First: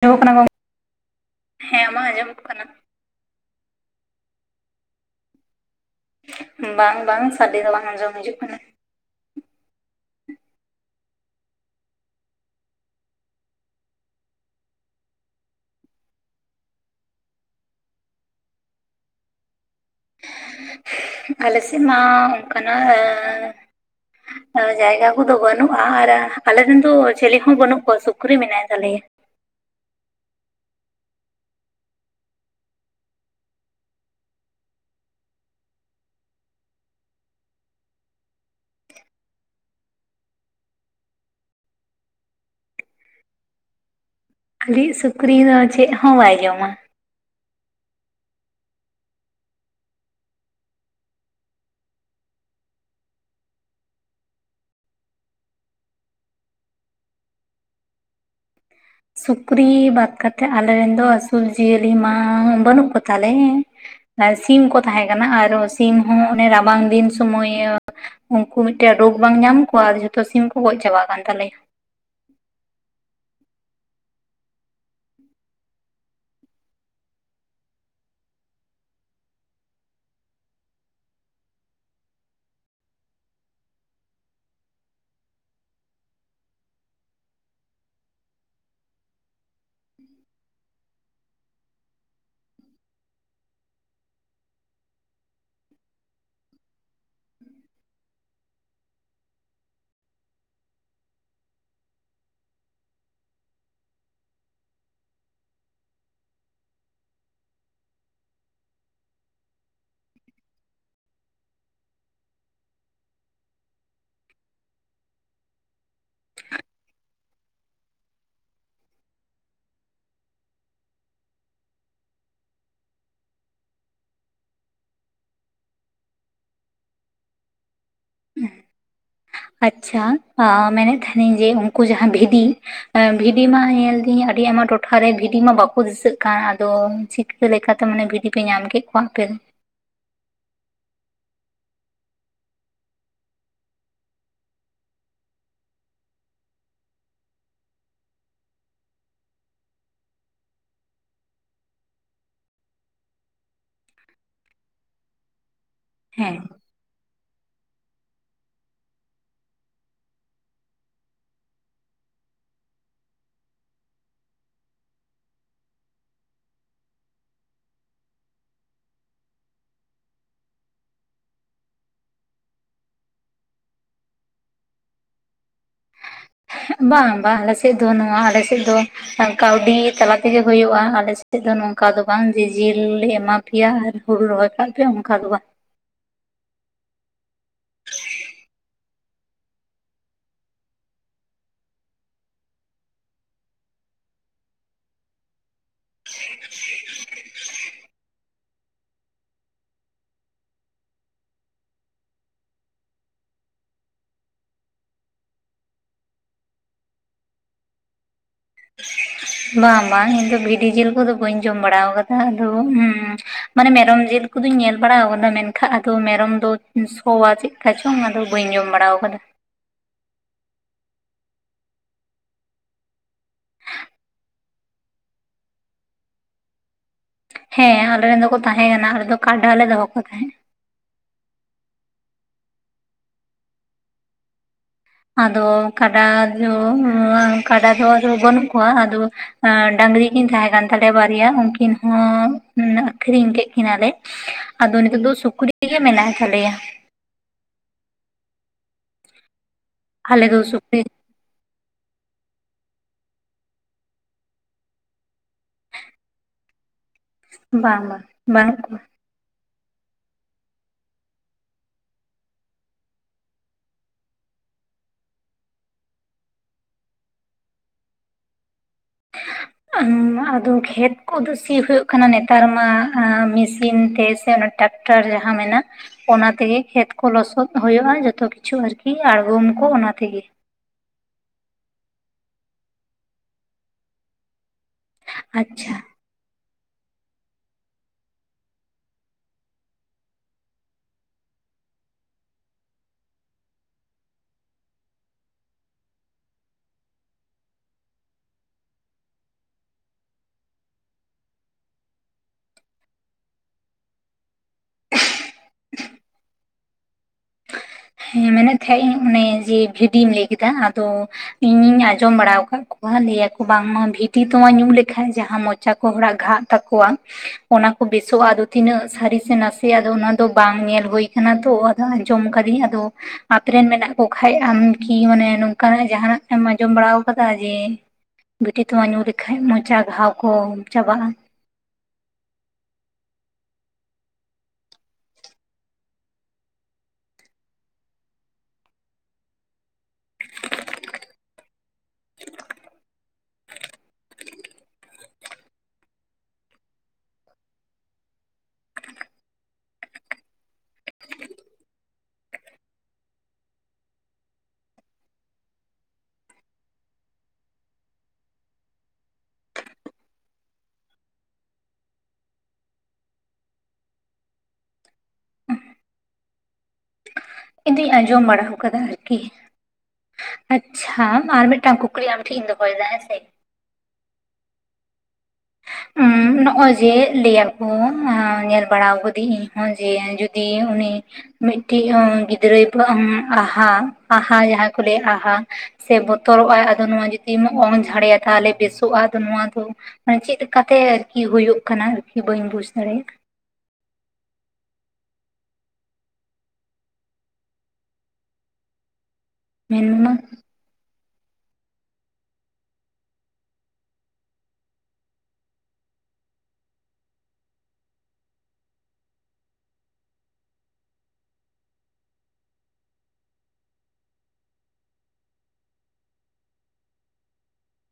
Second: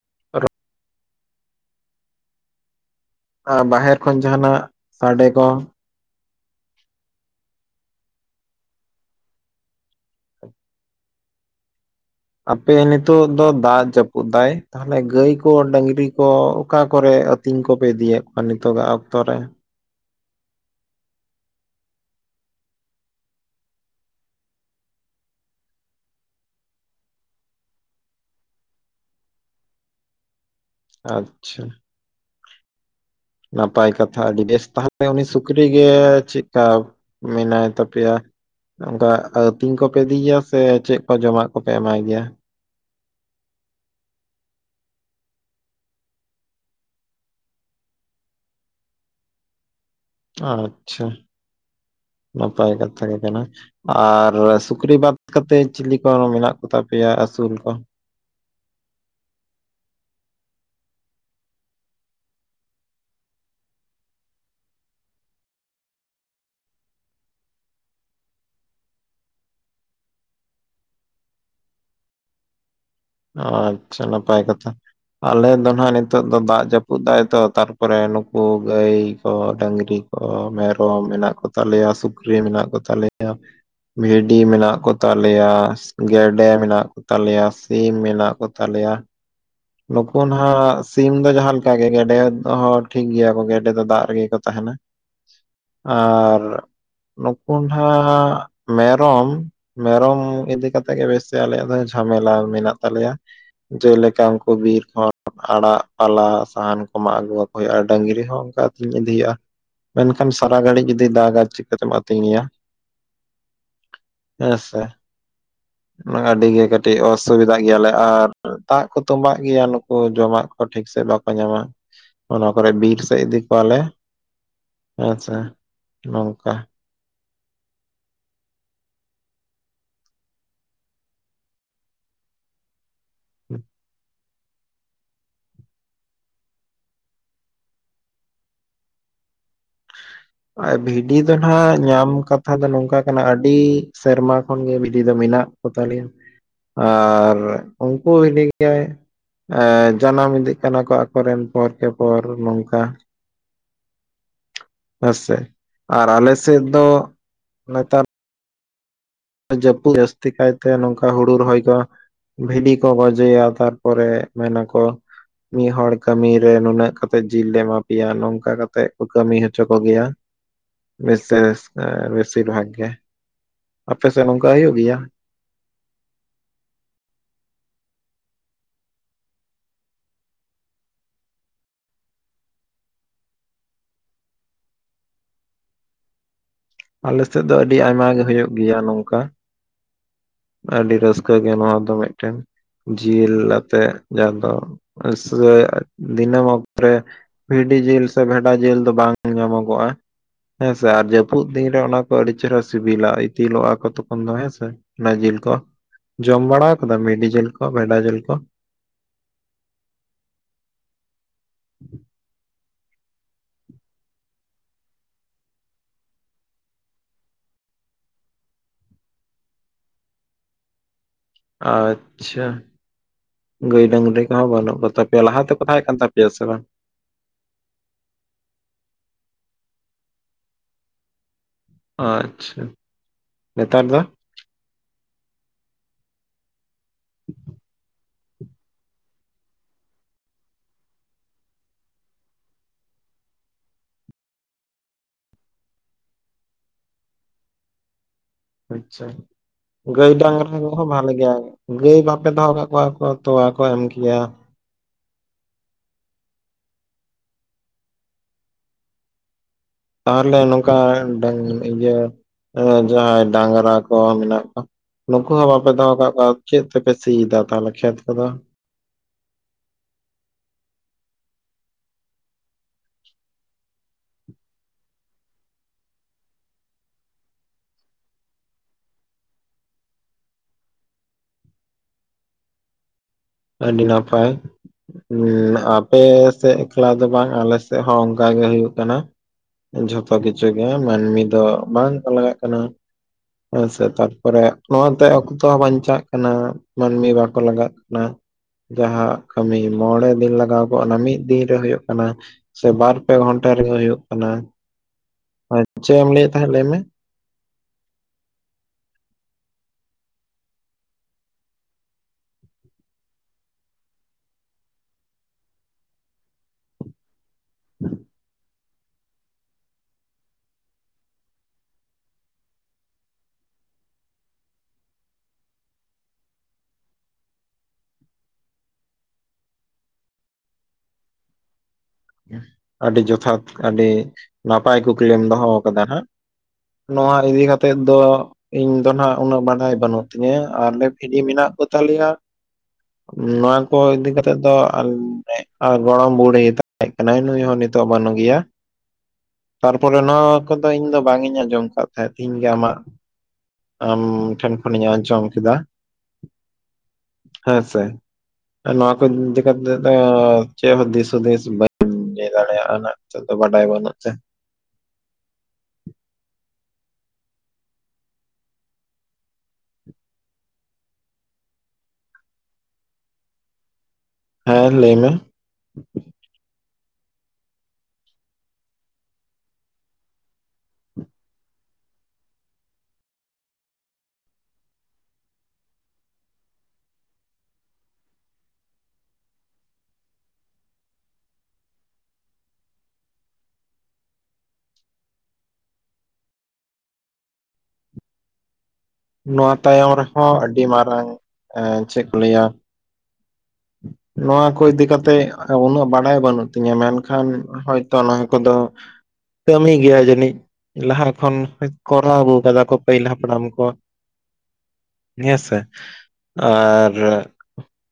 ᱟᱸᱡᱚᱢᱚᱜ ᱠᱟᱱᱟ ᱜᱚᱝ ᱦᱮᱸ ᱢᱟ ᱟᱸᱡᱚᱢᱚᱜ ᱠᱟᱱᱟ᱾ ᱟ ᱵᱟᱦᱮᱨ ᱠᱷᱚᱱ ᱡᱟᱦᱟᱸᱟᱱᱟᱜ ᱥᱟᱰᱮ ᱠᱚ᱾ ᱵᱟᱝ ᱵᱟᱝ, ᱥᱟᱰᱮ ᱫᱚ ᱵᱟᱝ ᱟᱸᱡᱚᱢ ᱦᱤᱡᱩᱜ ᱠᱟᱱᱟ᱾ ᱟᱯᱮ ᱱᱤᱛᱚᱜ ᱫᱚ ᱫᱟᱜ ᱡᱟᱹᱯᱩᱫ ᱫᱟᱭ᱾ ᱛᱟᱦᱚᱞᱮ ᱜᱟᱹᱭ ᱠᱚ ᱰᱝᱨᱤ ᱠᱚ ᱚᱠᱟ ᱠᱚᱨᱮ ᱟᱹᱛᱤᱧ ᱠᱚᱯᱮ ᱤᱫᱤᱭᱮᱫ ᱠᱚᱣᱟ, ᱱᱤᱛᱚᱜᱟᱜ ᱚᱠᱛᱚ ᱨᱮ? ᱟᱞᱮᱥᱮᱫ ᱢᱟ ᱚᱱᱠᱟᱱᱟᱜᱼᱼ [unintelligible] ᱡᱟᱭᱜᱟ ᱠᱚᱫᱚ ᱵᱟᱹᱱᱩᱜᱼᱟ, ᱟᱨ ᱟᱞᱮᱨᱮᱱ ᱫᱚ ᱪᱤᱞᱤ ᱦᱚᱸ ᱵᱟᱹᱱᱩᱜ ᱠᱚᱣᱟ, ᱥᱩᱠᱨᱤ ᱢᱮᱱᱟᱭ ᱛᱟᱞᱮᱭᱟ᱾ ᱟᱪᱪᱷᱟ᱾ ᱱᱟᱯᱟᱭ ᱠᱟᱛᱷᱟ ᱟᱹᱰᱤ ᱵᱮᱥ, ᱛᱟᱦᱞᱮ ᱩᱱᱤ ᱥᱩᱠᱨᱤᱜᱮ ᱪᱮᱫᱠᱟᱼᱼ ᱢᱮᱱᱟᱭ ᱛᱯᱤᱭᱟ? ᱚᱱᱠᱟ ᱟᱹᱛᱤᱧ ᱠᱚᱯᱮ ᱤᱫᱤᱭᱮᱭᱟ, ᱥᱮ ᱪᱮᱫ ᱠᱚ ᱡᱚᱢᱟᱜ ᱠᱚᱯᱮ ᱮᱢᱟᱭ ᱜᱮᱭᱟ? ᱟᱞᱮᱭᱤᱡ ᱥᱩᱠᱨᱤ ᱫᱚ ᱪᱮᱫ ᱦᱚᱸ ᱵᱟᱭ ᱡᱚᱢᱟ᱾ ᱟᱪᱪᱷᱟ, ᱱᱟᱯᱟᱭ ᱠᱟᱛᱷᱟ ᱜᱮ ᱠᱟᱱᱟ᱾ ᱟᱨ ᱥᱩᱠᱨᱤ ᱵᱟᱫ ᱠᱟᱛᱮᱮᱫ ᱪᱤᱞᱤ ᱠᱚ ᱢᱮᱱᱟᱜ ᱠᱚᱛᱟ ᱯᱮᱭᱟ ᱟᱹᱥᱩᱞ ᱠᱚ? ᱥᱩᱠᱨᱤ ᱵᱟᱫ ᱠᱟᱛᱮᱫ ᱟᱞᱮ ᱨᱮᱱ ᱫᱚ ᱟᱹᱥᱩᱞᱼ ᱡᱤᱭᱟᱹᱞᱤ ᱢᱟ ᱵᱟᱹᱱᱩᱜ ᱠᱚᱛᱟᱞᱮ᱾ ᱥᱤᱢ ᱠᱚ ᱛᱟᱦᱮᱸ ᱠᱟᱱᱟ, ᱟᱨᱚ ᱥᱤᱢ ᱦᱚᱸ ᱚᱱᱮ ᱨᱟᱵᱟᱝ ᱫᱤᱱ ᱥᱚᱢᱚᱭᱼᱼ ᱩᱱᱠᱩ ᱢᱤᱫᱴᱮᱡ ᱨᱳᱜᱽ ᱵᱟᱝ ᱧᱟᱢ ᱠᱚᱣᱟ ᱟᱫᱚ ᱡᱷᱚᱛᱚ ᱥᱤᱢ ᱠᱚ ᱜᱚᱡ ᱪᱟᱵᱟᱜ ᱠᱟᱱ ᱛᱟᱞᱮᱭᱟ᱾ ᱟᱪᱪᱷᱟ ᱱᱟᱯᱟᱭ ᱠᱟᱛᱷᱟ᱾ ᱟᱞᱮ ᱫᱚ ᱱᱟᱦᱟᱜ ᱱᱤᱛᱚᱜ ᱫᱚ ᱫᱟᱜ ᱡᱟᱹᱯᱩᱫᱟᱭᱛᱚ, ᱛᱟᱨᱯᱚᱨᱮ ᱱᱩᱠᱩ ᱜᱟᱹᱭ ᱠᱚ ᱰᱟᱹᱝᱨᱤᱼᱼ ᱚ ᱢᱮᱨᱚᱢ ᱢᱮᱱᱟᱜ ᱠᱚᱛᱟᱞᱮᱭᱟ ᱥᱩᱠᱨᱤ ᱢᱮᱱᱟᱜ ᱠᱚᱛᱟᱞᱮᱭᱟ᱾ ᱵᱷᱤᱰᱤ ᱢᱮᱱᱟᱜ ᱠᱚᱛᱟᱞᱮᱭᱟ ᱜᱮᱰᱮ ᱢᱮᱱᱟᱜ ᱠᱚᱛᱟᱞᱮᱭᱟ᱾ ᱥᱤᱢ ᱢᱮᱱᱟᱜ ᱠᱚ ᱛᱟᱞᱮᱭᱟ᱾ ᱱᱩᱠᱩ ᱱᱟᱟᱜ ᱥᱤᱢ ᱫᱚ ᱡᱟᱦᱟᱸᱞᱮᱠᱟ ᱜᱮ ᱜᱮᱰᱮ ᱦᱚᱸ ᱴᱷᱤᱠ ᱜᱮᱮᱭᱟ ᱜᱮᱰᱮ ᱫᱚ ᱫᱟᱜ ᱨᱮᱜᱮ ᱠᱚ ᱛᱟᱦᱮᱱᱟ᱾ ᱟᱨ ᱱᱩᱠᱩ ᱦᱟᱜ ᱢᱮᱨᱚᱢ᱾ ᱢᱮᱨᱚᱢ ᱤᱫᱤ ᱠᱟᱛᱮᱜ ᱜᱮ ᱵᱮᱥᱤ ᱟᱞᱮᱭᱟᱜ ᱫᱚ ᱡᱷᱟᱢᱮᱞᱟ ᱢᱮᱱᱟᱜ ᱛᱟᱞᱮᱭᱟ, ᱡᱮᱞᱮᱠᱟᱼᱼ ᱠᱚᱵᱤᱨ ᱠᱷᱚ᱾ ᱟᱲᱟᱜ ᱯᱟᱞᱟ ᱥᱟᱦᱟᱱ ᱠᱚᱢᱟᱜ ᱟᱹᱜᱩᱣᱟᱠᱚ ᱦᱩᱭᱩᱜᱼᱟ, ᱰᱟᱹᱝᱨᱤ ᱦᱚᱸ ᱚᱱᱠᱟ ᱟᱹᱛᱤᱧ ᱤᱫᱤ ᱦᱩᱭᱩᱜᱼᱟ᱾ ᱢᱮᱱᱠᱷᱟᱱ ᱥᱟᱨᱟ ᱜᱷᱟᱹᱲᱤᱡ ᱡᱩᱫᱤ ᱫᱟᱜᱟ ᱪᱤᱠᱠᱟᱛᱮᱢ ᱟᱹᱛᱤᱧᱮᱭᱟ᱾ ᱦᱮᱸᱥᱮ᱾ ᱟᱹᱰᱤ ᱜᱮ ᱠᱟᱹᱴᱤᱡ ᱚᱥᱩᱵᱤᱫᱷᱟ ᱜᱮᱭᱟᱞᱮ ᱟᱨ ᱫᱟᱜ ᱠᱚ ᱛᱚᱸᱵᱟᱜ ᱜᱮᱭᱟ ᱱᱩᱠᱩ ᱡᱚᱢᱟᱜ ᱠᱚ ᱴᱷᱤᱠ ᱥᱟᱹᱦᱤᱡ ᱵᱟᱠᱚ ᱧᱟᱢᱟ ᱾ ᱚᱱᱟ ᱠᱚᱨᱮ ᱵᱤᱨ ᱥᱮᱫ ᱤᱫᱤ ᱠᱚᱣᱟᱞᱮ ᱟᱪᱪᱷᱟ ᱱᱚᱝᱠᱟ᱾ ᱟᱪᱪᱷᱟ ᱢᱮᱱᱮᱫ ᱛᱟᱦᱮᱱᱤᱧ ᱡᱮ ᱩᱱᱠᱩ ᱡᱟᱦᱟᱸ ᱵᱷᱤᱫᱤ ᱵᱷᱤᱰᱤ ᱢᱟ ᱧᱮᱞ ᱫᱤᱧ ᱟᱹᱰᱤ ᱟᱭᱢᱟ ᱴᱚ ᱴᱚᱴᱷᱟ ᱨᱮ ᱵᱷᱤᱰᱤ ᱢᱟ ᱵᱟᱠᱚ ᱫᱤᱥᱟᱹᱜ ᱠᱟᱱ ᱟᱫᱚ ᱪᱤᱠᱟᱹ ᱞᱮᱠᱟᱛᱮ ᱢᱟᱱᱮ ᱵᱷᱤᱰᱤ ᱯᱮ ᱧᱟᱢ ᱠᱮᱫ ᱠᱚᱣᱟ ᱟᱯᱮ ᱫᱚ? [unintelligible] ᱵᱷᱤᱰᱤ ᱫᱚ ᱱᱟᱦᱟᱸᱜ ᱧᱟᱢ ᱠᱟᱛᱷᱟ ᱫᱚ ᱱᱚᱝᱠᱟ ᱠᱟᱱᱟ ᱟᱹᱰᱤ ᱥᱮᱨᱢᱟ ᱠᱷᱚᱱᱜᱮ ᱵᱷᱤᱰᱤ ᱫᱚ ᱢᱮᱱᱟᱜ ᱠᱚᱛᱟᱞᱮᱭᱟ ᱟᱨ ᱩᱱᱠᱩ ᱵᱷᱤᱰᱤ ᱜᱮ ᱮᱸ ᱡᱟᱱᱟᱢ ᱤᱫᱤᱜ ᱠᱟᱱᱟ ᱠᱚ ᱟᱠᱚᱨᱮᱱ ᱯᱚᱨ ᱠᱮ ᱯᱚᱨ ᱱᱚᱝᱠᱟ ᱾ ᱦᱮᱸᱥᱮ ᱟᱨ ᱟᱞᱮ ᱦᱮᱸ ᱥᱮᱫ ᱫᱚ ᱱᱮᱛᱟᱨ ᱡᱟᱹᱯᱩᱫ ᱡᱟᱹᱥᱛᱤ ᱠᱟᱭᱛᱮ ᱱᱚᱝᱠᱟ ᱦᱩᱲᱩ ᱨᱚᱦᱚᱭ ᱠᱚ ᱵᱷᱤᱰᱤ ᱠᱚ ᱜᱚᱡᱮᱭᱟ ᱛᱟᱨ ᱯᱚᱨᱮ ᱢᱮᱱ ᱟᱠᱚ ᱢᱤᱫ ᱦᱚᱲᱚᱲ ᱠᱟᱹᱢᱤ ᱨᱮ ᱱᱩᱱᱟᱹᱜ ᱠᱟᱛᱮᱜ ᱡᱤᱞ ᱞᱮ ᱮᱢᱟ ᱯᱮᱭᱟ ᱱᱚᱝᱠᱟ ᱠᱟᱛᱮᱜ ᱠᱚ ᱠᱟᱹᱢᱤ ᱦᱚᱪᱚ ᱠᱚᱜᱮᱭᱟ ᱾ ᱵᱮᱥᱮᱥ ᱵᱮᱥᱤᱨ ᱵᱷᱟᱜᱮ ᱾ ᱟᱯᱮ ᱥᱮᱫ ᱱᱚᱝᱠᱟ ᱦᱩᱭᱩᱜ ᱜᱮᱭᱟ? ᱵᱟᱝ ᱵᱟᱝ ᱟᱞᱮ ᱥᱮᱫ ᱫᱚ ᱱᱚᱣᱟ ᱟᱞᱮ ᱥᱮᱫ ᱫᱚ ᱠᱟᱹᱣᱰᱤ ᱛᱟᱞᱟ ᱛᱮᱜᱮ ᱦᱩᱭᱩᱜᱼᱟ ᱟᱞᱮ ᱥᱮᱫ ᱫᱚ ᱱᱚᱝᱠᱟ ᱫᱚ ᱵᱟᱝ ᱡᱮ ᱡᱤᱞ ᱞᱮ ᱮᱢᱟ ᱯᱮᱭᱟ ᱟᱨ ᱦᱩᱲᱩ ᱨᱚᱦᱚᱭ ᱠᱟᱜ ᱯᱮ ᱚᱱᱠᱟ ᱫᱚ ᱵᱟᱝ᱾ ᱟᱞᱮ ᱥᱮᱫ ᱫᱚ ᱟᱹᱰᱤ ᱟᱭᱢᱟ ᱜᱮ ᱦᱳᱭᱳᱜ ᱜᱮᱭᱟ ᱱᱚᱝᱠᱟ ᱾ ᱟᱹᱰᱤ ᱨᱟᱹᱥᱠᱟᱹ ᱜᱮ ᱱᱚᱣᱟ ᱫᱚ ᱢᱤᱫᱴᱮᱱ ᱡᱤᱞ ᱟᱛᱮᱜ ᱡᱟᱦᱟᱸ ᱫᱚ ᱥᱮ ᱫᱤᱱᱟᱹᱢ ᱚᱠᱛᱚᱮ ᱵᱷᱤᱰᱤ ᱡᱤᱞ ᱥᱮ ᱵᱷᱮᱰᱟ ᱡᱤᱞ ᱫᱚ ᱵᱟᱝ ᱧᱟᱢᱚᱜᱼᱟ᱾ ᱦᱮᱸᱥᱮ ᱟᱨ ᱡᱟᱹᱯᱩᱫ ᱫᱤᱱ ᱨᱮ ᱚᱱᱟ ᱠᱚ ᱟᱹᱰᱤ ᱪᱮᱦᱨᱟ ᱥᱤᱵᱤᱞᱟ ᱤᱛᱤᱞᱚᱜᱼᱟ ᱠᱚ ᱛᱚᱠᱷᱚᱱ ᱫᱚ ᱦᱮᱸᱥᱮ᱾ ᱚᱱᱟ ᱡᱤᱞ ᱠᱚ ᱡᱚᱢ ᱵᱟᱲᱟ ᱠᱟᱫᱟᱢ ᱢᱤᱰᱤ ᱡᱤᱞ ᱠᱚ ᱵᱷᱮᱰᱟ ᱡᱤᱞ ᱠᱚ? ᱵᱟᱝ ᱵᱟᱝ ᱤᱧ ᱫᱚ ᱵᱷᱤᱰᱤ ᱡᱤᱞ ᱠᱚᱫᱚ ᱵᱟᱹᱧ ᱡᱚᱢ ᱵᱟᱲᱟ ᱠᱟᱫᱟ, ᱟᱫᱚ ᱢᱟᱱᱮ ᱢᱮᱨᱚᱢ ᱡᱤᱞ ᱠᱚᱫᱚᱧ ᱧᱮᱞ ᱵᱟᱲᱟᱫᱟ ᱢᱮᱱᱠᱷᱟᱱ ᱟᱫᱚ ᱢᱮᱨᱚᱢ ᱫᱚ ᱥᱚᱣᱟ ᱪᱮᱫ ᱠᱟ ᱪᱚᱝ ᱟᱫᱚ ᱵᱟᱹᱧ ᱡᱚᱢ ᱵᱟᱲᱟ ᱟᱠᱟᱫᱟ ᱾ ᱟᱪᱪᱷᱟ ᱾ ᱜᱟᱹᱭ ᱰᱟᱝᱨᱤ ᱠᱚᱦᱚᱸ ᱵᱟᱹᱱᱩᱜ ᱠᱚᱛᱟ ᱯᱮᱭᱟ ᱞᱟᱦᱟ ᱛᱮᱠᱚ ᱛᱟᱦᱮᱸ ᱠᱟᱱ ᱛᱟᱯᱮᱭᱟ ᱥᱮ ᱵᱟᱝ? ᱦᱮᱸ ᱟᱞᱮ ᱨᱮᱱ ᱫᱚᱠᱚ ᱛᱟᱦᱮᱸ ᱠᱟᱱᱟ ᱟᱞᱮ ᱫᱚ ᱠᱟᱰᱟ ᱞᱮ ᱫᱚᱦᱚ ᱠᱚ ᱛᱟᱦᱮᱸᱫ ᱾ ᱟᱪᱪᱷᱟ, ᱱᱮᱛᱟᱨ ᱫᱚ? ᱟᱫᱚ ᱠᱟᱰᱟ ᱫᱚ ᱠᱟᱰᱟ ᱫᱚ ᱟᱫᱟ ᱵᱟᱹᱱᱩᱜ ᱠᱚᱣᱟ, ᱟᱫᱚ ᱰᱟᱝᱨᱤ ᱠᱤᱱ ᱛᱟᱦᱮᱸ ᱠᱟᱱ ᱛᱟᱞᱮᱭᱟ ᱵᱟᱨᱭᱟ ᱩᱱᱠᱤᱱ ᱦᱚᱸ ᱟᱠᱷᱨᱤᱧ ᱠᱮᱫ ᱠᱤᱱᱟᱞᱮ ᱾ ᱟᱫᱚ ᱱᱤᱛᱳᱜ ᱫᱚ ᱥᱩᱠᱨᱤ ᱜᱮ ᱢᱮᱱᱟᱭ ᱛᱟᱞᱮᱭᱟ᱾ ᱟᱪᱪᱷᱟ ᱜᱟᱹᱭ ᱟᱞᱮ ᱫᱚ ᱰᱟᱝᱨᱟ ᱥᱩᱠᱨᱤ ᱠᱚᱦᱚᱸ ᱵᱷᱟᱞᱮ ᱜᱮᱭᱟ ᱾ ᱜᱟᱹᱭ ᱵᱟᱯᱮ ᱫᱚᱦᱚ ᱠᱟᱜ ᱠᱚᱣᱟ ᱠᱚ ᱛᱚᱣᱟ ᱠᱚ ᱮᱢ ᱠᱮᱭᱟ᱾ ᱵᱟᱝ ᱵᱟᱝ ᱵᱟᱱᱩᱜ ᱠᱚᱣᱟ᱾ ᱛᱟᱦᱚᱞᱮ ᱱᱚᱝᱠᱟ ᱤᱭᱟᱹ ᱡᱟᱦᱟᱸᱭ ᱰᱟᱝᱨᱟ ᱠᱚ ᱢᱮᱱᱟᱜ ᱠᱚᱣᱟ᱾ ᱱᱩᱠᱩ ᱦᱚᱸ ᱵᱟᱯᱮ ᱫᱚᱦᱚ ᱠᱟᱜ ᱠᱚᱣᱟ ᱪᱮᱫ ᱛᱮᱯᱮ ᱥᱤᱭᱟ ᱛᱟᱦᱚᱞᱮ ᱠᱷᱮᱛ ᱠᱚᱫᱚ? [unintelligible] ᱟᱫᱚ ᱠᱷᱮᱛ ᱠᱚᱫᱚ ᱥᱤ ᱦᱩᱭᱩᱜ ᱠᱟᱱᱟ ᱱᱮᱛᱟᱨ ᱢᱟ ᱢᱮᱥᱤᱱ ᱛᱮ ᱥᱮ ᱚᱱᱟ ᱴᱟᱠ ᱴᱟᱨ ᱡᱟᱦᱟ ᱢᱮᱱᱟᱜ ᱚᱱᱟ ᱛᱮᱜᱮ ᱠᱷᱮᱛ ᱠᱚ ᱞᱚᱥᱚᱫ ᱦᱩᱭᱩᱜᱼᱟ ᱡᱚᱛᱚ ᱠᱤᱪᱷᱩ ᱟᱨᱠᱤ ᱟᱲᱜᱚᱢ ᱠᱚ ᱚᱱᱟ ᱛᱮᱜᱮ᱾ ᱟᱹᱰᱤ ᱱᱟᱯᱟᱭ ᱩᱸ ᱟᱪᱪᱷᱟ ᱟᱯ ᱯᱮ ᱥᱮᱫ ᱮᱠᱞᱟ ᱫᱚ ᱵᱟᱝ ᱟᱞᱮ ᱥᱮᱫ ᱦᱚᱸ ᱚᱱᱠᱟ ᱜᱮ ᱦᱩᱭᱩᱜ ᱠᱟᱱᱟ᱾ ᱡᱷᱚᱛᱚ ᱠᱤᱪᱷᱩ ᱜᱮ ᱢᱟᱹᱱᱢᱤ ᱫᱚ ᱵᱟᱝ ᱠᱚ ᱞᱟᱜᱟᱜ ᱠᱟᱱᱟ᱾ ᱦᱮᱸᱥᱮ ᱛᱟᱨᱯᱚᱨᱮ ᱱᱚᱣᱟᱛᱮ ᱚᱠᱛᱚ ᱦᱚᱸ ᱵᱟᱧᱪᱟᱜ ᱠᱟᱱᱟ᱾ ᱢᱟᱹᱱᱢᱤ ᱵᱟᱠᱚ ᱞᱟᱱᱜᱟᱜ ᱠᱟᱱᱟ᱾ ᱡᱟᱦᱟᱸ ᱠᱟᱹᱢᱤ ᱢᱚᱬᱮ ᱫᱤᱱ ᱞᱟᱜᱟᱣ ᱠᱚᱜ-ᱟ ᱚᱱᱟ ᱢᱤᱫ ᱫᱤᱱᱨᱮ ᱦᱳᱭᱳᱜ ᱠᱟᱱᱟ᱾ ᱥᱮ ᱵᱟᱨ ᱯᱮ ᱜᱷᱚᱱᱴᱟ ᱨᱮᱜᱮ ᱦᱳᱭᱳᱜ ᱠᱟᱱᱟ᱾ ᱪᱮᱫ ᱮᱢ ᱞᱟᱹᱭᱮᱫ ᱛᱟᱦᱮᱸᱫ ᱞᱟᱹᱭ ᱢᱮ? [inaudible] ᱦᱮᱸ ᱢᱮᱱᱮᱫ ᱛᱟᱦᱮᱸᱫ ᱤᱧ ᱚᱱᱮ ᱡᱮ ᱵᱷᱤᱰᱤᱢ ᱞᱟᱹᱭ ᱠᱮᱫᱚ ᱟᱫᱚ ᱤᱧᱤᱧ ᱟᱸᱡᱚᱢ ᱵᱟᱲᱟ ᱠᱟᱜ ᱚᱵᱷᱟ ᱞᱟᱹᱭᱟᱠᱚ ᱵᱟᱝᱢᱟ ᱵᱷᱤᱛᱤ ᱛᱩᱭᱟ. ᱧᱩ ᱞᱮᱠᱷᱟᱱ ᱡᱟᱦᱟᱸ ᱢᱚᱪᱟ ᱠᱚ ᱦᱚᱲᱟᱜ ᱜᱷᱟᱜ ᱛᱟᱠᱚᱣᱟ ᱚᱱᱟ ᱠᱚ ᱵᱮᱥᱚᱜ-ᱟ᱾ ᱟᱫᱚ ᱛᱤᱱᱟᱹᱜ ᱥᱟᱹᱨᱤ ᱥᱮ ᱱᱟᱥᱮ ᱤᱭᱟ ᱟᱫᱚ ᱚᱱᱟ ᱫᱚ ᱵᱟᱝ ᱧᱮᱞ ᱦᱩᱭ ᱠᱟᱱᱟ ᱛᱚ᱾ ᱟᱫᱚ ᱟᱸᱡᱚᱢ ᱟᱠᱟᱫᱤᱧ ᱟᱫᱚ ᱟᱯᱮ ᱨᱮᱱ ᱢᱮᱱᱟᱜ ᱠᱚ ᱠᱷᱟᱡ ᱟᱢᱠᱤ ᱢᱟᱱᱮ ᱱᱚᱝᱠᱟᱱᱟᱜ ᱡᱟᱦᱟᱸᱱᱟᱜ ᱮᱢ ᱟᱸᱡᱚᱢ ᱵᱟᱲᱟ ᱟᱠᱟᱫᱟ᱾ ᱡᱮ ᱵᱷᱤᱴᱤ ᱛᱚᱣᱟ ᱧᱩ ᱞᱮᱠᱷᱟᱡ ᱢᱚᱪᱟ ᱜᱷᱟᱣ ᱠᱚ ᱪᱟᱵᱟᱜᱼᱟ᱾ ᱟᱹᱰᱤ ᱡᱚᱛᱷᱟᱛ ᱟᱹᱰᱤ ᱱᱟᱯᱟᱭ ᱠᱩᱠᱞᱤᱢ ᱫᱚᱦᱚ ᱠᱟᱫᱟ ᱱᱷᱟᱸᱜ᱾ ᱱᱚᱣᱟ ᱨᱤᱫᱤ ᱠᱟᱛᱮᱜ ᱫᱚ ᱤᱧ ᱫᱚ ᱱᱷᱟᱜ ᱩᱱᱟ. ᱜ ᱵᱟᱰᱟᱭ ᱵᱟᱹᱱᱩᱜ ᱛᱤᱧᱟᱹ᱾ ᱟᱨᱞᱮ ᱵᱷᱤᱰᱤ ᱢᱮᱱᱟᱜ ᱠᱚ ᱛᱟᱞᱮᱭᱟ ᱱᱚᱶᱟ ᱠᱚ ᱤᱫᱤ ᱠᱟᱛᱮᱜ ᱫᱚ ᱟᱞᱱᱮᱜ ᱜᱚᱲᱚᱢ ᱵᱩᱲᱦᱤ ᱛᱟ ᱦᱮᱜ ᱠᱟᱱᱟᱭ ᱱᱩᱭ ᱦᱚᱸ ᱱᱤᱛᱚ ᱵᱟᱹᱱᱩᱜ ᱜᱮᱭᱟ᱾ ᱛᱟᱨᱯᱚᱨᱮ ᱱᱚᱣᱟ ᱠᱚᱫᱚ ᱤᱧ ᱫᱚ ᱵᱟᱝ ᱤᱧ ᱟᱸᱡᱚᱢ ᱟᱠᱟᱫ ᱛᱟᱦᱮᱸ᱾ ᱛᱮᱤᱧ ᱜᱮ ᱟᱢᱟᱜ ᱟᱢ ᱴᱷᱮᱱ ᱠᱷᱚᱱᱤᱧ ᱟᱸᱡᱚᱢ ᱠᱮᱫᱟ᱾ ᱦᱮᱸᱥᱮ ᱱᱚᱣᱟ ᱠᱚ ᱤᱫᱤ ᱠᱟᱛᱮ ᱫᱚ ᱪᱮᱫ ᱦᱚ ᱫᱤᱥ ᱦᱩᱫᱤᱥ ᱵᱟ. [inaudible] ᱞᱟᱹᱭ ᱫᱟᱲᱮᱭᱟᱜ-ᱟ ᱱᱷᱟᱜ ᱱᱤᱛᱚᱜ ᱫᱚ ᱵᱟᱰᱟᱭ ᱵᱟᱱᱩ ᱪᱮ᱾ ᱤᱧ ᱫᱩᱧ ᱟᱸᱡᱚᱢ ᱵᱟᱲᱟ ᱟᱠᱟᱫᱟ᱾ ᱟᱨᱠᱤ ᱟᱪᱪᱷᱟ ᱟᱨ ᱢᱤᱫᱴᱟᱝ ᱠᱩᱠᱞᱤ ᱟᱢ ᱴᱷᱮ ᱤᱧ ᱫᱚᱦᱚᱭᱮᱫᱟ ᱦᱮᱸᱥᱮ᱾ ᱦᱮᱸ ᱞᱟᱹᱭ ᱢᱮ᱾ ᱩ. ᱱᱚᱜ-ᱚᱭ ᱡᱮ ᱞᱟᱹᱭᱟᱠᱚ ᱚᱸ ᱧᱮᱞ ᱵᱟᱲᱟᱳ ᱠᱟᱫᱟᱹᱧ ᱤᱧᱦᱚᱸ ᱡᱮ ᱡᱩᱫᱤ ᱩᱱᱤ ᱢᱤᱫᱴᱤᱡ ᱚᱸ ᱜᱤᱫᱽᱨᱟᱹᱭᱣ ᱯᱚᱦᱚᱢ ᱟᱦᱟ ᱟᱦᱟ ᱡᱟᱦᱟᱸ ᱠᱚ ᱞᱟᱹᱭᱟ ᱟᱦᱟ ᱥᱮ ᱵᱚᱛᱚᱨᱚᱜᱼᱟ ᱟᱫᱚ ᱱᱚᱣᱟ ᱡᱩᱫᱤᱢ ᱚᱝ ᱡᱷᱟᱲᱮᱭᱟ ᱛᱟᱦᱞᱮ ᱵᱮᱥᱚᱜᱼᱟ᱾ ᱟᱫᱚ ᱱᱚᱣᱟ ᱫᱚ ᱢᱟᱱᱮ ᱪᱮᱫ ᱞᱮᱠᱟ ᱛᱮ ᱟᱨᱠᱤ ᱦᱩᱭᱩᱜᱭ ᱠᱟᱱᱟ? ᱟᱨᱠᱤ ᱵᱟᱹᱧ ᱵᱩᱡ ᱫᱟᱲᱮᱭᱟᱜᱟ᱾ ᱱᱚᱣᱟ ᱛᱟᱭᱚᱢ ᱢᱮᱱᱢᱟ ᱨᱮᱦᱚᱸ ᱟᱰᱤ ᱢᱟᱨᱟᱝ ᱮᱸ ᱪᱮᱫ ᱠᱚ ᱞᱟᱹᱭᱟ ᱱᱚᱣᱟ ᱠᱚ ᱤᱫᱤ ᱠᱟᱛᱮᱜ ᱩᱱᱟᱹᱜ ᱵᱟᱲᱟᱭ ᱵᱟᱹᱱᱩᱜ ᱛᱤᱧᱟᱹ᱾ ᱢᱮᱱᱠᱷᱟᱱ ᱦᱚᱭᱛᱚ ᱱᱚᱣᱟ ᱠᱚᱫᱚ ᱠᱟᱹᱢᱤ ᱜᱮᱭᱟ ᱡᱟᱹᱱᱤᱡ ᱞᱟᱦᱟ ᱠᱷᱚᱱ ᱠᱚᱨᱟᱣ ᱟᱹᱜᱩ ᱠᱟᱫᱟ ᱠᱚ ᱯᱟᱹᱦᱤᱞ ᱦᱟᱯᱲᱟᱢ ᱠᱚ᱾ ᱦᱮ ᱥᱮ ᱟᱨ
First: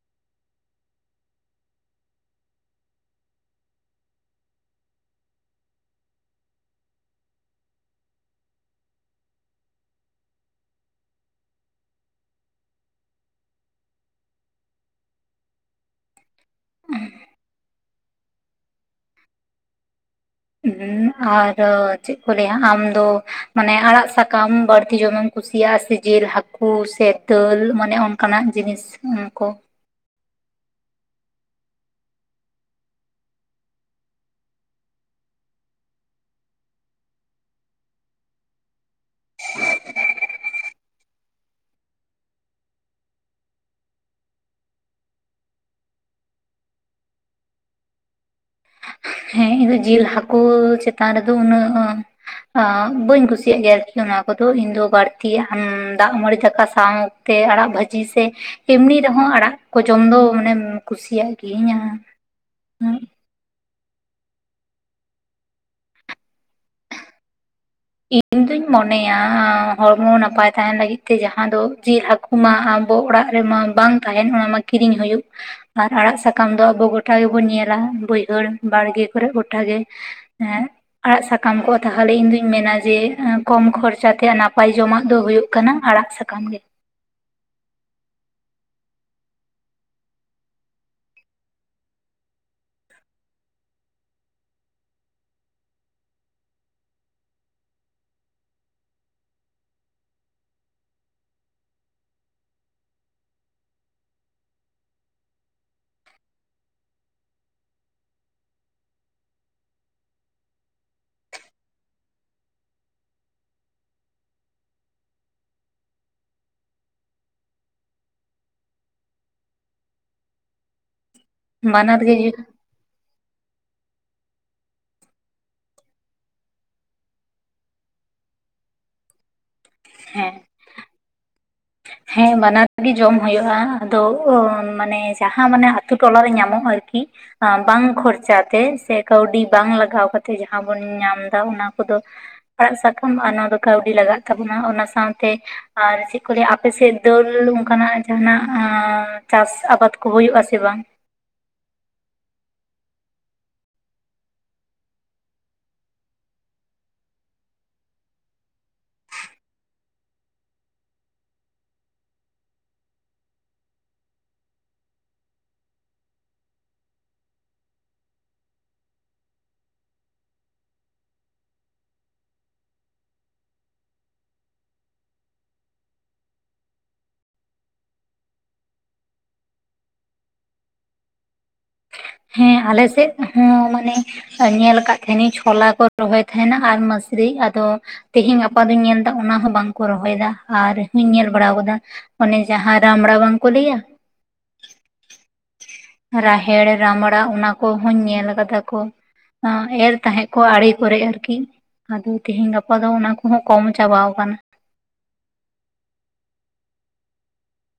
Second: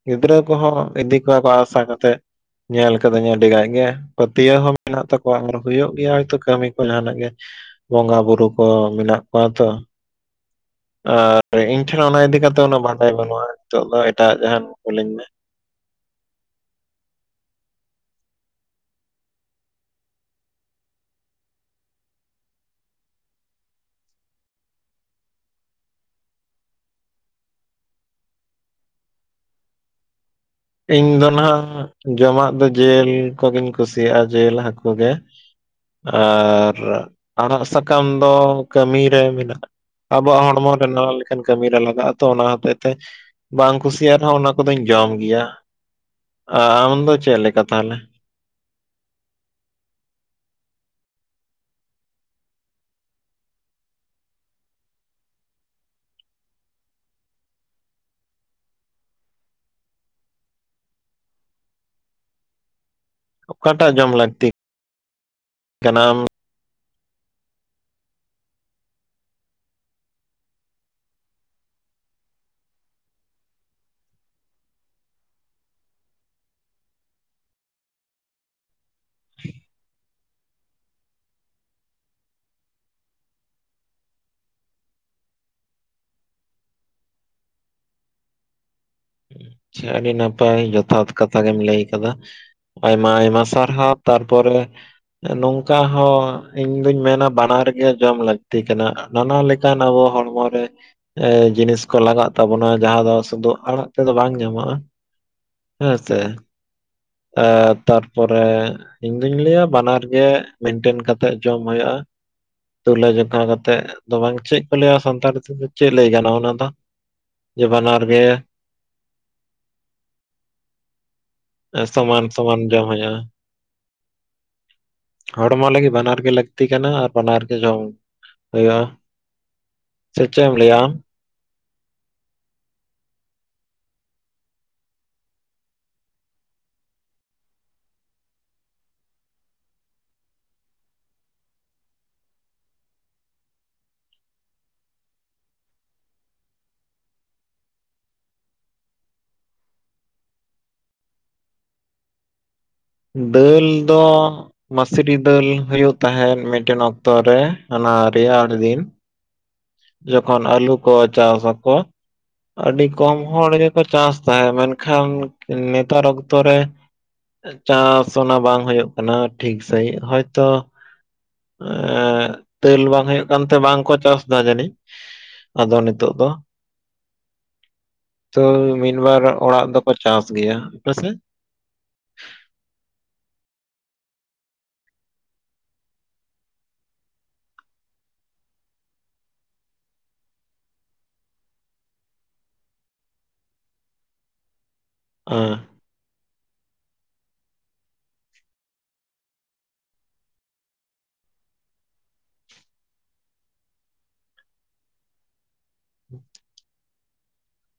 ᱜᱤᱫᱽᱨᱟᱹ ᱠᱚᱦᱚᱸ ᱤᱫᱤ ᱠᱚᱣᱟ ᱠᱚ ᱟᱥᱟ ᱠᱟᱛᱮ ᱧᱮᱞ ᱠᱟᱹᱫᱟᱹᱧ ᱟᱹᱰᱤ ᱜᱟᱭ ᱜᱮ᱾ ᱯᱟᱹᱛᱭᱟᱹᱣ ᱦᱚᱸ ᱢᱮᱱᱟᱜ ᱛᱟᱠᱚᱣᱟ᱾ [inaudible] ᱦᱩᱭᱩᱜ ᱜᱮᱭᱟ ᱦᱚᱭᱛᱳ ᱠᱟᱹᱢᱤ ᱠᱚ ᱡᱟᱦᱟᱱᱟᱜ ᱜᱮ᱾ ᱵᱚᱸᱜᱟ ᱵᱩᱨᱩ ᱠᱚ ᱢᱮᱱᱟᱜ ᱠᱚᱣᱟ ᱛᱚ᱾ ᱟᱨ ᱤᱧ ᱴᱷᱮᱱ ᱚᱱᱟ ᱤᱫᱤ ᱠᱟᱛᱮ ᱩᱱᱟᱹᱜ ᱵᱷᱟᱰᱟᱭ ᱵᱟᱹᱱᱩᱜᱼᱟ᱾ ᱱᱤᱛᱚᱜ ᱫᱚ ᱮᱴᱟᱜ ᱡᱟᱦᱟᱱ ᱠᱩᱞᱤᱧ ᱢᱮ? [inaudible] ᱦᱩᱸ ᱟᱨ ᱪᱮᱫᱠᱚ ᱞᱟᱹᱭᱟ᱾ ᱟᱢ ᱫᱚ ᱢᱟᱱᱮ ᱟᱲᱟᱜ ᱥᱟᱠᱟᱢ ᱵᱟᱹᱲᱛᱤ ᱡᱚᱢᱮᱢ ᱠᱩᱥᱤᱭᱟᱜᱼᱟ ᱥᱮ ᱡᱤᱞ, ᱦᱟᱹᱠᱩ, ᱥᱮ ᱫᱟᱹᱞ, ᱢᱟᱱᱮ ᱚᱱᱠᱟᱱᱟᱜ ᱡᱤᱱᱤᱥ ᱩᱱ ᱠᱚ? ᱤᱧ ᱫᱚ ᱱᱟᱦᱟᱜ ᱡᱚᱢᱟᱜ ᱫᱚ ᱡᱤᱞ ᱠᱚᱜᱤᱧ ᱠᱩᱥᱤᱭᱟᱜᱼᱟ ᱡᱮᱞ ᱦᱟᱹᱠᱩ ᱜᱮ᱾ ᱟᱨ ᱟᱲᱟᱜ ᱥᱟᱠᱟᱢ ᱫᱚ ᱠᱟᱹᱢᱤ ᱨᱮ ᱢᱮᱱᱟᱜ-ᱟ ᱟᱵᱚᱣᱟᱜ ᱦᱚᱲᱢᱚ ᱨᱮ ᱱᱟ ᱞᱮᱠᱟᱱ ᱠᱟᱹᱢᱤᱨᱮ ᱞᱟᱜᱟᱜᱼᱟ ᱛᱚ᱾ ᱚᱱᱟ ᱦᱚᱛᱮᱡ ᱛᱮ ᱵᱟᱝ ᱠᱩᱥᱤᱭᱟᱜ ᱨᱮᱦᱚᱸ ᱚᱱᱟ ᱠᱚᱫᱚᱧ ᱡᱚᱢ ᱜᱮᱭᱟ᱾ ᱟᱢ ᱫᱚ ᱪᱮᱫ ᱞᱮᱠᱟ ᱛᱟᱦᱚᱞᱮ? ᱦᱮᱸ ᱤᱧᱫᱚ ᱡᱤᱞ ᱦᱟᱹᱠᱳ, ᱪᱮᱛᱟᱱ ᱨᱮᱫᱚ ᱩᱱᱟᱹᱜ ᱟᱸ ᱵᱟᱹᱧ ᱠᱩᱥᱤᱭᱟᱜ ᱜᱮᱭᱟ ᱟᱨᱠᱤ ᱚᱱᱟ ᱠᱚᱫᱚ, ᱤᱧ ᱫᱚ ᱵᱟᱹᱲᱛᱤ ᱟᱸ ᱫᱟᱜ ᱢᱟᱹᱲᱤ ᱫᱟᱠᱟ ᱥᱟᱶ ᱛᱮ ᱟᱲᱟᱜ ᱵᱷᱟᱹᱡᱤ ᱥᱮ ᱮᱢᱱᱤ ᱨᱮᱦᱚᱸ ᱟᱲᱟᱜ ᱠᱚ ᱡᱚᱢ ᱫᱚ, ᱢᱟᱱᱮᱢ ᱠᱩᱥᱤᱭᱟᱜ ᱜᱤᱭᱟᱹᱧ᱾ ᱚᱠᱟᱴᱟᱜ ᱡᱚᱢ ᱞᱟᱹᱠᱛᱤ? ᱠᱟᱱᱟᱢ। [inaudible] [inaudible] ᱤᱧ ᱢᱚᱱᱮᱭᱟᱻ ᱦᱚᱲᱢᱚ ᱛᱟᱦᱮᱱ ᱞᱟᱹᱜᱤᱫ ᱛᱮ, ᱡᱟᱦᱟᱸ ᱫᱚ ᱡᱤᱞ ᱦᱟᱹᱠᱩ ᱢᱟ ᱟᱵᱚ ᱚᱲᱟᱜ ᱨᱮᱢᱟ ᱵᱟᱝ ᱼᱼ ᱛᱟᱦᱮᱱ। ᱚᱱᱟ ᱢᱟ ᱠᱤᱨᱤᱧ ᱦᱳᱭᱳᱜ। ᱟᱨ ᱟᱲᱟᱜ ᱥᱟᱠᱟᱢ ᱫᱚ, ᱟᱵᱚ ᱜᱳᱴᱟ ᱜᱮᱵᱚᱱ ᱧᱮᱞᱟ। ᱵᱟᱹᱭᱦᱟᱹᱲ, ᱵᱟᱲᱜᱮ ᱠᱚᱨᱮᱜ ᱜᱚᱴᱟ ᱜᱮ। ᱮᱸ ᱟᱲᱟᱜ ᱥᱟᱠᱟᱢ ᱠᱚᱜᱼᱟ। ᱛᱟᱦᱟᱞᱮ ᱤᱧ ᱫᱩᱧ ᱢᱮᱱᱟ ᱡᱮ ᱠᱚᱢ ᱠᱷᱚᱨᱪᱟ ᱛᱮ ᱱᱟᱯᱟᱭ ᱡᱚᱢᱟᱜ ᱫᱚ, ᱦᱳᱭᱳᱜ ᱠᱟᱱᱟ ᱟᱲᱟᱜ ᱥᱟᱠᱟᱢ ᱜᱮ। ᱪᱷᱮ ᱟᱹᱰᱤ ᱱᱟᱯᱟᱭ᱾ ᱡᱚᱛᱷᱟᱛ ᱠᱟᱛᱷᱟ ᱜᱮᱢ ᱞᱟᱹᱭ ᱠᱟᱫᱟ। ᱟᱭᱢᱟ-ᱟᱭᱢᱟ ᱥᱟᱨᱦᱟᱣ। ᱛᱟᱨᱯᱚᱨᱮ ᱼᱼ ᱱᱚᱝᱠᱟ ᱦᱚᱸ, ᱤᱧ ᱫᱩᱧ ᱢᱮᱱᱟ ᱵᱟᱱᱟᱨ ᱜᱮ ᱡᱚᱢ ᱞᱟᱹᱠᱛᱤ ᱠᱟᱱᱟ। ᱱᱟᱱᱟ ᱞᱮᱠᱟᱱ ᱟᱵᱚ ᱦᱚᱲᱢᱚ ᱨᱮ ᱮᱻ ᱡᱤᱱᱤᱥ ᱠᱚ ᱞᱟᱜᱟᱜ ᱛᱟᱵᱚᱱᱟ। ᱡᱟᱦᱟᱸ ᱫᱚ ᱥᱩᱫᱩ ᱟᱲᱟᱜ ᱛᱮᱫᱚ ᱵᱟᱝ ᱼᱼ ᱧᱟᱢᱚᱜᱼᱟ। ᱦᱮᱸ ᱥᱮ? ᱮᱸ ᱛᱟᱨᱯᱚᱨᱮ ᱼᱼ ᱤᱧ ᱫᱤᱧ ᱞᱟᱹᱭᱟ, ᱵᱟᱱᱟᱨ ᱜᱮ ᱢᱮᱱᱴᱮᱱ ᱠᱟᱛᱮᱜ ᱡᱚᱢ ᱦᱳᱭᱳᱜᱼᱟ। ᱛᱩᱞᱟᱹᱡᱚᱠᱷᱟ ᱠᱟᱛᱮᱫ ᱫᱚ ᱵᱟᱝ। ᱪᱮᱫ ᱠᱚ ᱞᱟᱹᱭᱟ ᱥᱟᱱᱛᱟᱲ ᱛᱮᱫᱚ ᱪᱮᱫ ᱞᱟᱹᱭ ᱜᱟᱱᱚᱜᱼᱟ ᱚᱱᱟ ᱫᱚ? ᱡᱮ ᱵᱟᱱᱟᱨ ᱜᱮ ᱼᱼ ᱵᱟᱱᱟᱨ ᱜᱮ ᱥᱚᱢᱟᱱ ᱥᱚᱢᱟᱱ ᱡᱚᱢ ᱦᱳᱭᱳᱜᱼᱟ। ᱦᱚᱲᱢᱚ ᱞᱟᱹᱜᱤᱫ ᱵᱟᱱᱟᱨ ᱜᱮ ᱞᱟᱹᱠᱛᱤ ᱠᱟᱱᱟ। ᱟᱨ ᱵᱟᱱᱟᱨ ᱜᱮ ᱡᱚᱢ ᱼᱼ ᱦᱳᱭᱳᱜᱼᱟ। ᱥᱮ ᱦᱮᱸ ᱪᱮᱜᱼᱮᱢ ᱞᱟᱹᱭᱟ ᱟᱢ? ᱦᱮᱸ ᱵᱟᱱᱟᱨ ᱜᱮ ᱡᱚᱢ ᱦᱳᱭᱳᱜᱼᱟ। ᱟᱫᱚ ᱢᱟᱱᱮ ᱡᱟᱦᱟᱸ ᱢᱟᱱᱮ ᱟᱛᱳ ᱴᱚᱞᱟ ᱨᱮ ᱧᱟᱢᱚᱜᱼᱟ ᱟᱨᱠᱤ। ᱟᱸ ᱵᱟᱝ ᱠᱷᱚᱨᱪᱟ ᱛᱮ। ᱥᱮ ᱠᱟᱹᱣᱰᱤ ᱵᱟᱝ ᱞᱟᱜᱟᱣ ᱠᱟᱛᱮ ᱡᱟᱸᱦᱟ ᱵᱚᱱ ᱧᱟᱢ ᱫᱟ। ᱚᱱᱟ ᱠᱚᱫᱚ ᱼᱼ ᱟᱲᱟᱜ ᱥᱟᱠᱟᱢ ᱚᱱᱟ ᱫᱚ ᱠᱟᱹᱣᱰᱤ ᱞᱟᱜᱟᱜ ᱛᱟᱵᱚᱱᱟ। ᱚᱱᱟ ᱥᱟᱶᱛᱮ ᱟᱨ ᱪᱮᱫ ᱠᱚ ᱞᱟᱹᱭᱟ, ᱟᱯ ᱼᱼ ᱟᱯᱮᱥᱮᱫ ᱫᱟᱹᱞ ᱚᱱᱠᱟ ᱱᱟᱜ ᱡᱟᱦᱟᱱᱟᱜ ᱟᱸ ᱪᱟᱥ ᱟᱵᱟᱫ ᱠᱚ ᱦᱳᱭᱳᱜᱼᱟ ᱥᱮ ᱵᱟᱝ? ᱫᱟᱹᱞ ᱫᱚ ᱼᱼ ᱢᱟᱥᱨᱤ ᱫᱟᱹᱞ ᱦᱳᱭᱳᱜ ᱛᱟᱦᱮᱸᱱ, ᱢᱤᱫᱴᱮᱱ ᱚᱠᱛᱚ ᱨᱮ, ᱚᱱᱟ ᱨᱮᱭᱟᱲ ᱫᱤᱱ। ᱡᱚᱠᱷᱚᱱ ᱟᱹᱞᱩ ᱠᱚ ᱪᱟᱥ ᱟᱠᱚ। ᱟᱹᱰᱤ ᱠᱚᱢ ᱦᱚᱲ ᱜᱮᱠᱚ ᱪᱟᱥ ᱛᱟᱦᱮ, ᱢᱮᱱᱠᱷᱟᱱ ᱱᱮᱛᱟᱨ ᱚᱠᱛᱚ ᱨᱮ ᱼᱼ ᱪᱟᱥ ᱚᱱᱟ ᱵᱟᱝ ᱦᱳᱭᱳᱜ ᱠᱟᱱᱟ, ᱴᱷᱤᱠ ᱥᱟᱺᱦᱤᱡ। ᱦᱚᱭᱛᱚ ᱼᱼ ᱮᱸᱻ ᱫᱟᱹᱞ ᱵᱟᱝ ᱦᱳᱭᱳᱜ ᱠᱟᱱᱛᱮ, ᱵᱟᱝᱠᱚ ᱪᱟᱥ ᱼᱼ ᱫᱟ ᱡᱟᱹᱱᱤᱡ। ᱟᱫᱚ ᱱᱤᱛᱚᱜ ᱫᱚ ᱼᱼ ᱛᱚ ᱢᱤᱫ ᱵᱟᱨ ᱚᱲᱟᱜ ᱫᱚᱠᱚ ᱪᱟᱥ ᱜᱮᱭᱟ। ᱟᱯᱮᱥᱮᱫ? ᱦᱮᱸ ᱟᱞᱮ ᱥᱮᱫ ᱦᱚᱸ, ᱢᱟᱱᱮ ᱼᱼ ᱧᱮᱞ ᱠᱟᱜ ᱛᱟᱦᱮᱱᱤᱧ ᱪᱷᱚᱞᱟ ᱠᱚ, ᱨᱚᱦᱚᱭ ᱛᱟᱦᱮᱱᱟ ᱟᱨ ᱢᱟᱥᱨᱤ। ᱟᱫᱚ ᱼᱼ ᱛᱮᱦᱮᱧ ᱜᱟᱯᱟ ᱫᱚᱧ ᱧᱮᱞᱫᱟ ᱚᱱᱟ ᱦᱚᱸ ᱵᱟᱝᱠᱚ ᱨᱚᱦᱚᱭᱮᱫᱟ। ᱟᱨ ᱦᱚᱧ ᱧᱮᱞ ᱵᱟᱲᱟᱣ ᱠᱟᱫᱟ ᱼᱼ ᱚᱱᱮ ᱡᱟᱦᱟᱸ ᱨᱟᱢᱲᱟ ᱵᱟᱝᱠᱚ ᱞᱟᱹᱭᱟ? ᱦᱮᱸ। ᱨᱟᱦᱮᱲ ᱨᱟᱢᱲᱟ, ᱚᱱᱟ ᱠᱚᱦᱚᱧ ᱧᱮᱞ ᱠᱟᱫᱟ ᱠᱚ। ᱟᱸ ᱮᱨ ᱛᱟᱦᱮᱸᱜ ᱠᱚ ᱟᱲᱮ ᱠᱚᱨᱮ ᱟᱨᱠᱤ। ᱟᱫᱚ ᱛᱮᱦᱮᱧ ᱜᱟᱯᱟ ᱫᱚ, ᱚᱱᱟ ᱠᱚᱦᱚᱸ ᱠᱚᱢ ᱪᱟᱵᱟᱣ ᱠᱟᱱᱟ।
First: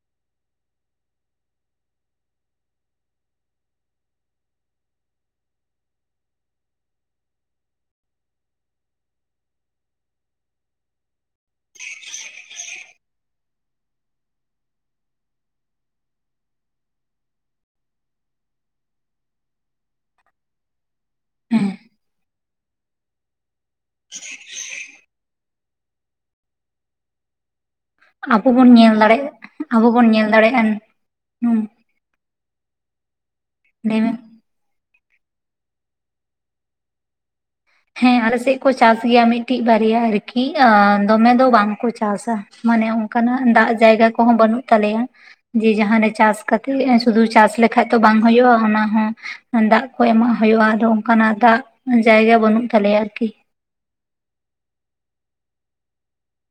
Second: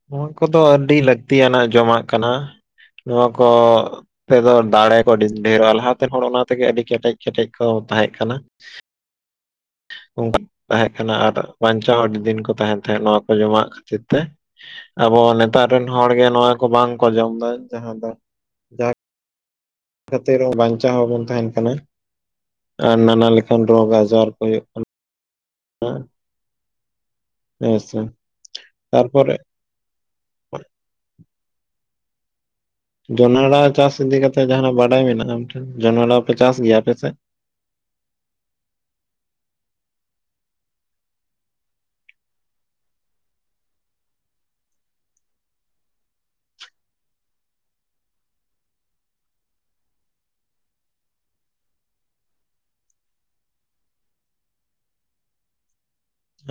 ᱱᱚᱣᱟ ᱠᱚᱫᱚ ᱟᱹᱰᱤ ᱞᱟᱹᱠᱛᱤᱭᱟᱱᱟᱜ ᱡᱚᱢᱟᱜ ᱠᱟᱱᱟ, ᱱᱚᱣᱟ ᱠᱚ ᱛᱮᱫᱚ ᱫᱟᱲᱮ ᱠᱚ ᱟᱹᱰᱤ ᱰᱷᱮᱨᱚᱜᱼᱟ᱾ ᱞᱟᱦᱟᱛᱮᱱ ᱦᱚᱲ ᱚᱱᱟ ᱛᱮᱜᱮ ᱟᱹᱰᱤ ᱠᱮᱴᱮᱡ ᱠᱮᱴᱮᱡ ᱠᱚ ᱛᱟᱦᱮᱸᱜ ᱠᱟᱱᱟ᱾ ᱚᱝ [inaudible] ᱛᱟᱦᱮᱸᱜ ᱠᱟᱱᱟ᱾ ᱟᱨ ᱵᱟᱧᱪᱟᱣ ᱦᱚᱸ ᱟᱹᱰᱤ ᱫᱤᱱ ᱠᱚ ᱛᱟᱦᱮᱱ ᱛᱟᱦᱮᱸᱱ ᱱᱚᱣᱟ ᱠᱚ ᱡᱚᱢᱟᱜ ᱠᱷᱟᱹᱛᱤᱨ ᱛᱮ᱾ ᱟᱵᱚ ᱱᱮᱛᱟᱨ ᱨᱮᱱ ᱦᱚᱲ ᱜᱮ ᱱᱚᱣᱟ ᱠᱚ ᱵᱟᱝᱠᱚ ᱡᱚᱢᱫᱟ, ᱡᱟᱦᱟᱸ ᱫᱚᱼᱼ ᱠᱷᱟᱹᱛᱤᱨ ᱦᱚᱸ ᱵᱟᱧᱪᱟᱣ ᱦᱚᱸᱵᱚᱱ ᱛᱟᱦᱮᱱ ᱦᱮᱸ ᱠᱟᱱᱟ। ᱟᱨ ᱱᱟᱱᱟ ᱞᱮᱠᱟᱱ ᱨᱳᱜᱽ ᱟᱡᱟᱨ ᱠᱚ ᱦᱩᱭᱩᱜ ᱠᱟᱱᱟ। [unintelligible] ᱦᱮᱸ ᱥᱮ? ᱟᱵᱚ ᱵᱚᱱ ᱧᱮᱞ ᱫᱟᱲᱮᱜ, ᱛᱟᱨᱯᱚᱨᱮ ᱟᱵᱚ ᱵᱚᱱ ᱧᱮᱞ ᱫᱟᱲᱮᱜ ᱟᱱ ᱦᱩᱸ᱾ ᱡᱚᱱᱚᱲᱟ ᱪᱟᱥ ᱞᱟᱹᱭ ᱢᱮ ᱤᱫᱤ ᱠᱟᱛᱮ ᱡᱟᱦᱟᱱᱟᱜ ᱵᱟᱰᱟᱭ ᱢᱮᱱᱟᱜᱼᱟ ᱟᱢ ᱴᱷᱮᱱ? ᱡᱚᱱᱟᱲᱟ ᱯᱮ ᱪᱟᱥ ᱜᱮᱭᱟ ᱟᱯᱮᱥᱮᱜ? ᱦᱮᱸ, ᱟᱞᱮ ᱥᱮᱫ ᱠᱚ ᱪᱟᱥ ᱜᱮᱭᱟ ᱢᱤᱫᱴᱤᱡ ᱵᱟᱨᱭᱟ ᱟᱨᱠᱤ। ᱟᱸ ᱫᱚᱢᱮ ᱫᱚ ᱵᱟᱝᱠᱚ ᱪᱟᱥᱟ। ᱢᱟᱱᱮ ᱚᱝᱠᱟᱱᱟᱜ ᱫᱟᱜ ᱡᱟᱭᱜᱟ ᱠᱚᱦᱚᱸ ᱵᱟᱹᱱᱩᱜ ᱛᱟᱞᱮᱭᱟ। ᱡᱮ ᱡᱟᱦᱟᱸ ᱨᱮ ᱪᱟᱥ ᱠᱟᱛᱮᱜ ᱥᱩᱫᱩ ᱪᱟᱥ ᱞᱮᱠᱷᱟᱡ ᱛᱚ ᱵᱟᱝ ᱦᱳᱭᱳᱜᱼᱟ ᱚᱱᱟᱦᱚ ᱫᱟᱜ ᱠᱚ ᱮᱢᱟᱜ ᱦᱩᱭᱩᱜᱼᱟ ᱟᱫᱚ ᱚᱱᱠᱟᱱᱟᱜ ᱫᱟᱜ ᱡᱟᱭᱜᱟ ᱵᱟᱹᱱᱩᱜ ᱛᱟᱞᱮᱭᱟ ᱟᱨᱠᱤ।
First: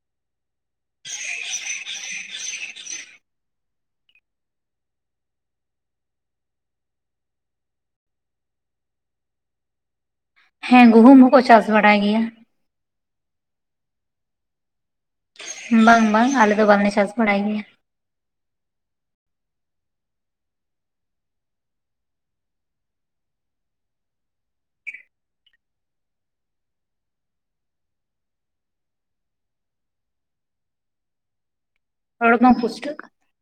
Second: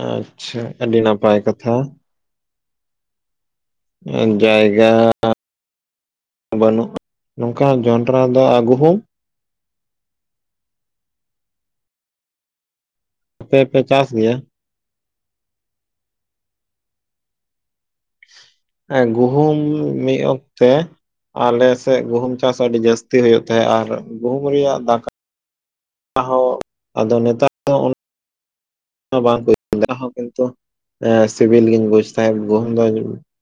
ᱟᱪᱪᱷᱟ ᱟᱹᱰᱤ ᱱᱟᱯᱟᱭ ᱠᱟᱛᱷᱟ। ᱮ ᱡᱟᱭᱜᱟ ᱵᱟᱹᱱᱩᱜᱼᱟ ᱱᱚᱝᱠᱟ ᱡᱚᱸᱰᱨᱟ ᱫᱚ ᱟᱹᱜᱩ ᱦᱚᱸ ᱦᱮᱸ ᱜᱩᱦᱩᱢ ᱦᱚᱸᱠᱚ ᱪᱟᱥ ᱵᱟᱲᱟᱭ ᱜᱮᱭᱟ ᱟᱯᱮ ᱯᱮ ᱪᱟᱥ ᱜᱮᱭᱟ? ᱵᱟᱝ ᱵᱟᱝ ᱟᱞᱮ ᱫᱚ ᱵᱟᱞᱮ ᱪᱟᱥ ᱵᱟᱲᱟᱭ ᱜᱮᱭᱟ। ᱜᱩᱦᱩᱢ ᱢᱤᱜ ᱚᱠᱛᱮ ᱟᱞᱮᱥᱮᱜ ᱜᱩᱦᱩᱢ ᱪᱟᱥ ᱟᱹᱰᱤ ᱡᱟᱹᱥᱛᱤ ᱦᱩᱭᱩᱜ ᱛᱟᱦᱮᱸᱜ ᱟᱨ ᱜᱩᱦᱩᱢ ᱨᱮᱭᱟᱜ ᱫᱟᱠᱟ ᱟᱦᱚ ᱟᱫᱚ ᱱᱮᱛᱟᱨ ᱫᱚ ᱵᱟᱝ [unintelligible] ᱠᱤᱱᱛᱩ ᱥᱤᱵᱤᱞ ᱜᱤᱱ ᱵᱩᱡ ᱨᱚᱲ ᱛᱟᱦᱮᱸᱜ ᱵᱟᱝ ᱜᱩᱦᱩᱢ ᱫᱚ ᱯᱩᱥᱴᱟᱹᱜ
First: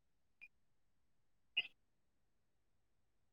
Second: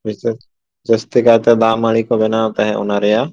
ᱵᱤᱥᱮᱥ ᱡᱟᱹᱥᱛᱤ ᱠᱟᱭᱛᱮ ᱫᱟᱜ ᱢᱟᱲᱤ ᱠᱚ ᱵᱮᱱᱟᱣ ᱛᱟᱦᱮᱸᱜ ᱚᱱᱟ ᱨᱮᱭᱟᱜ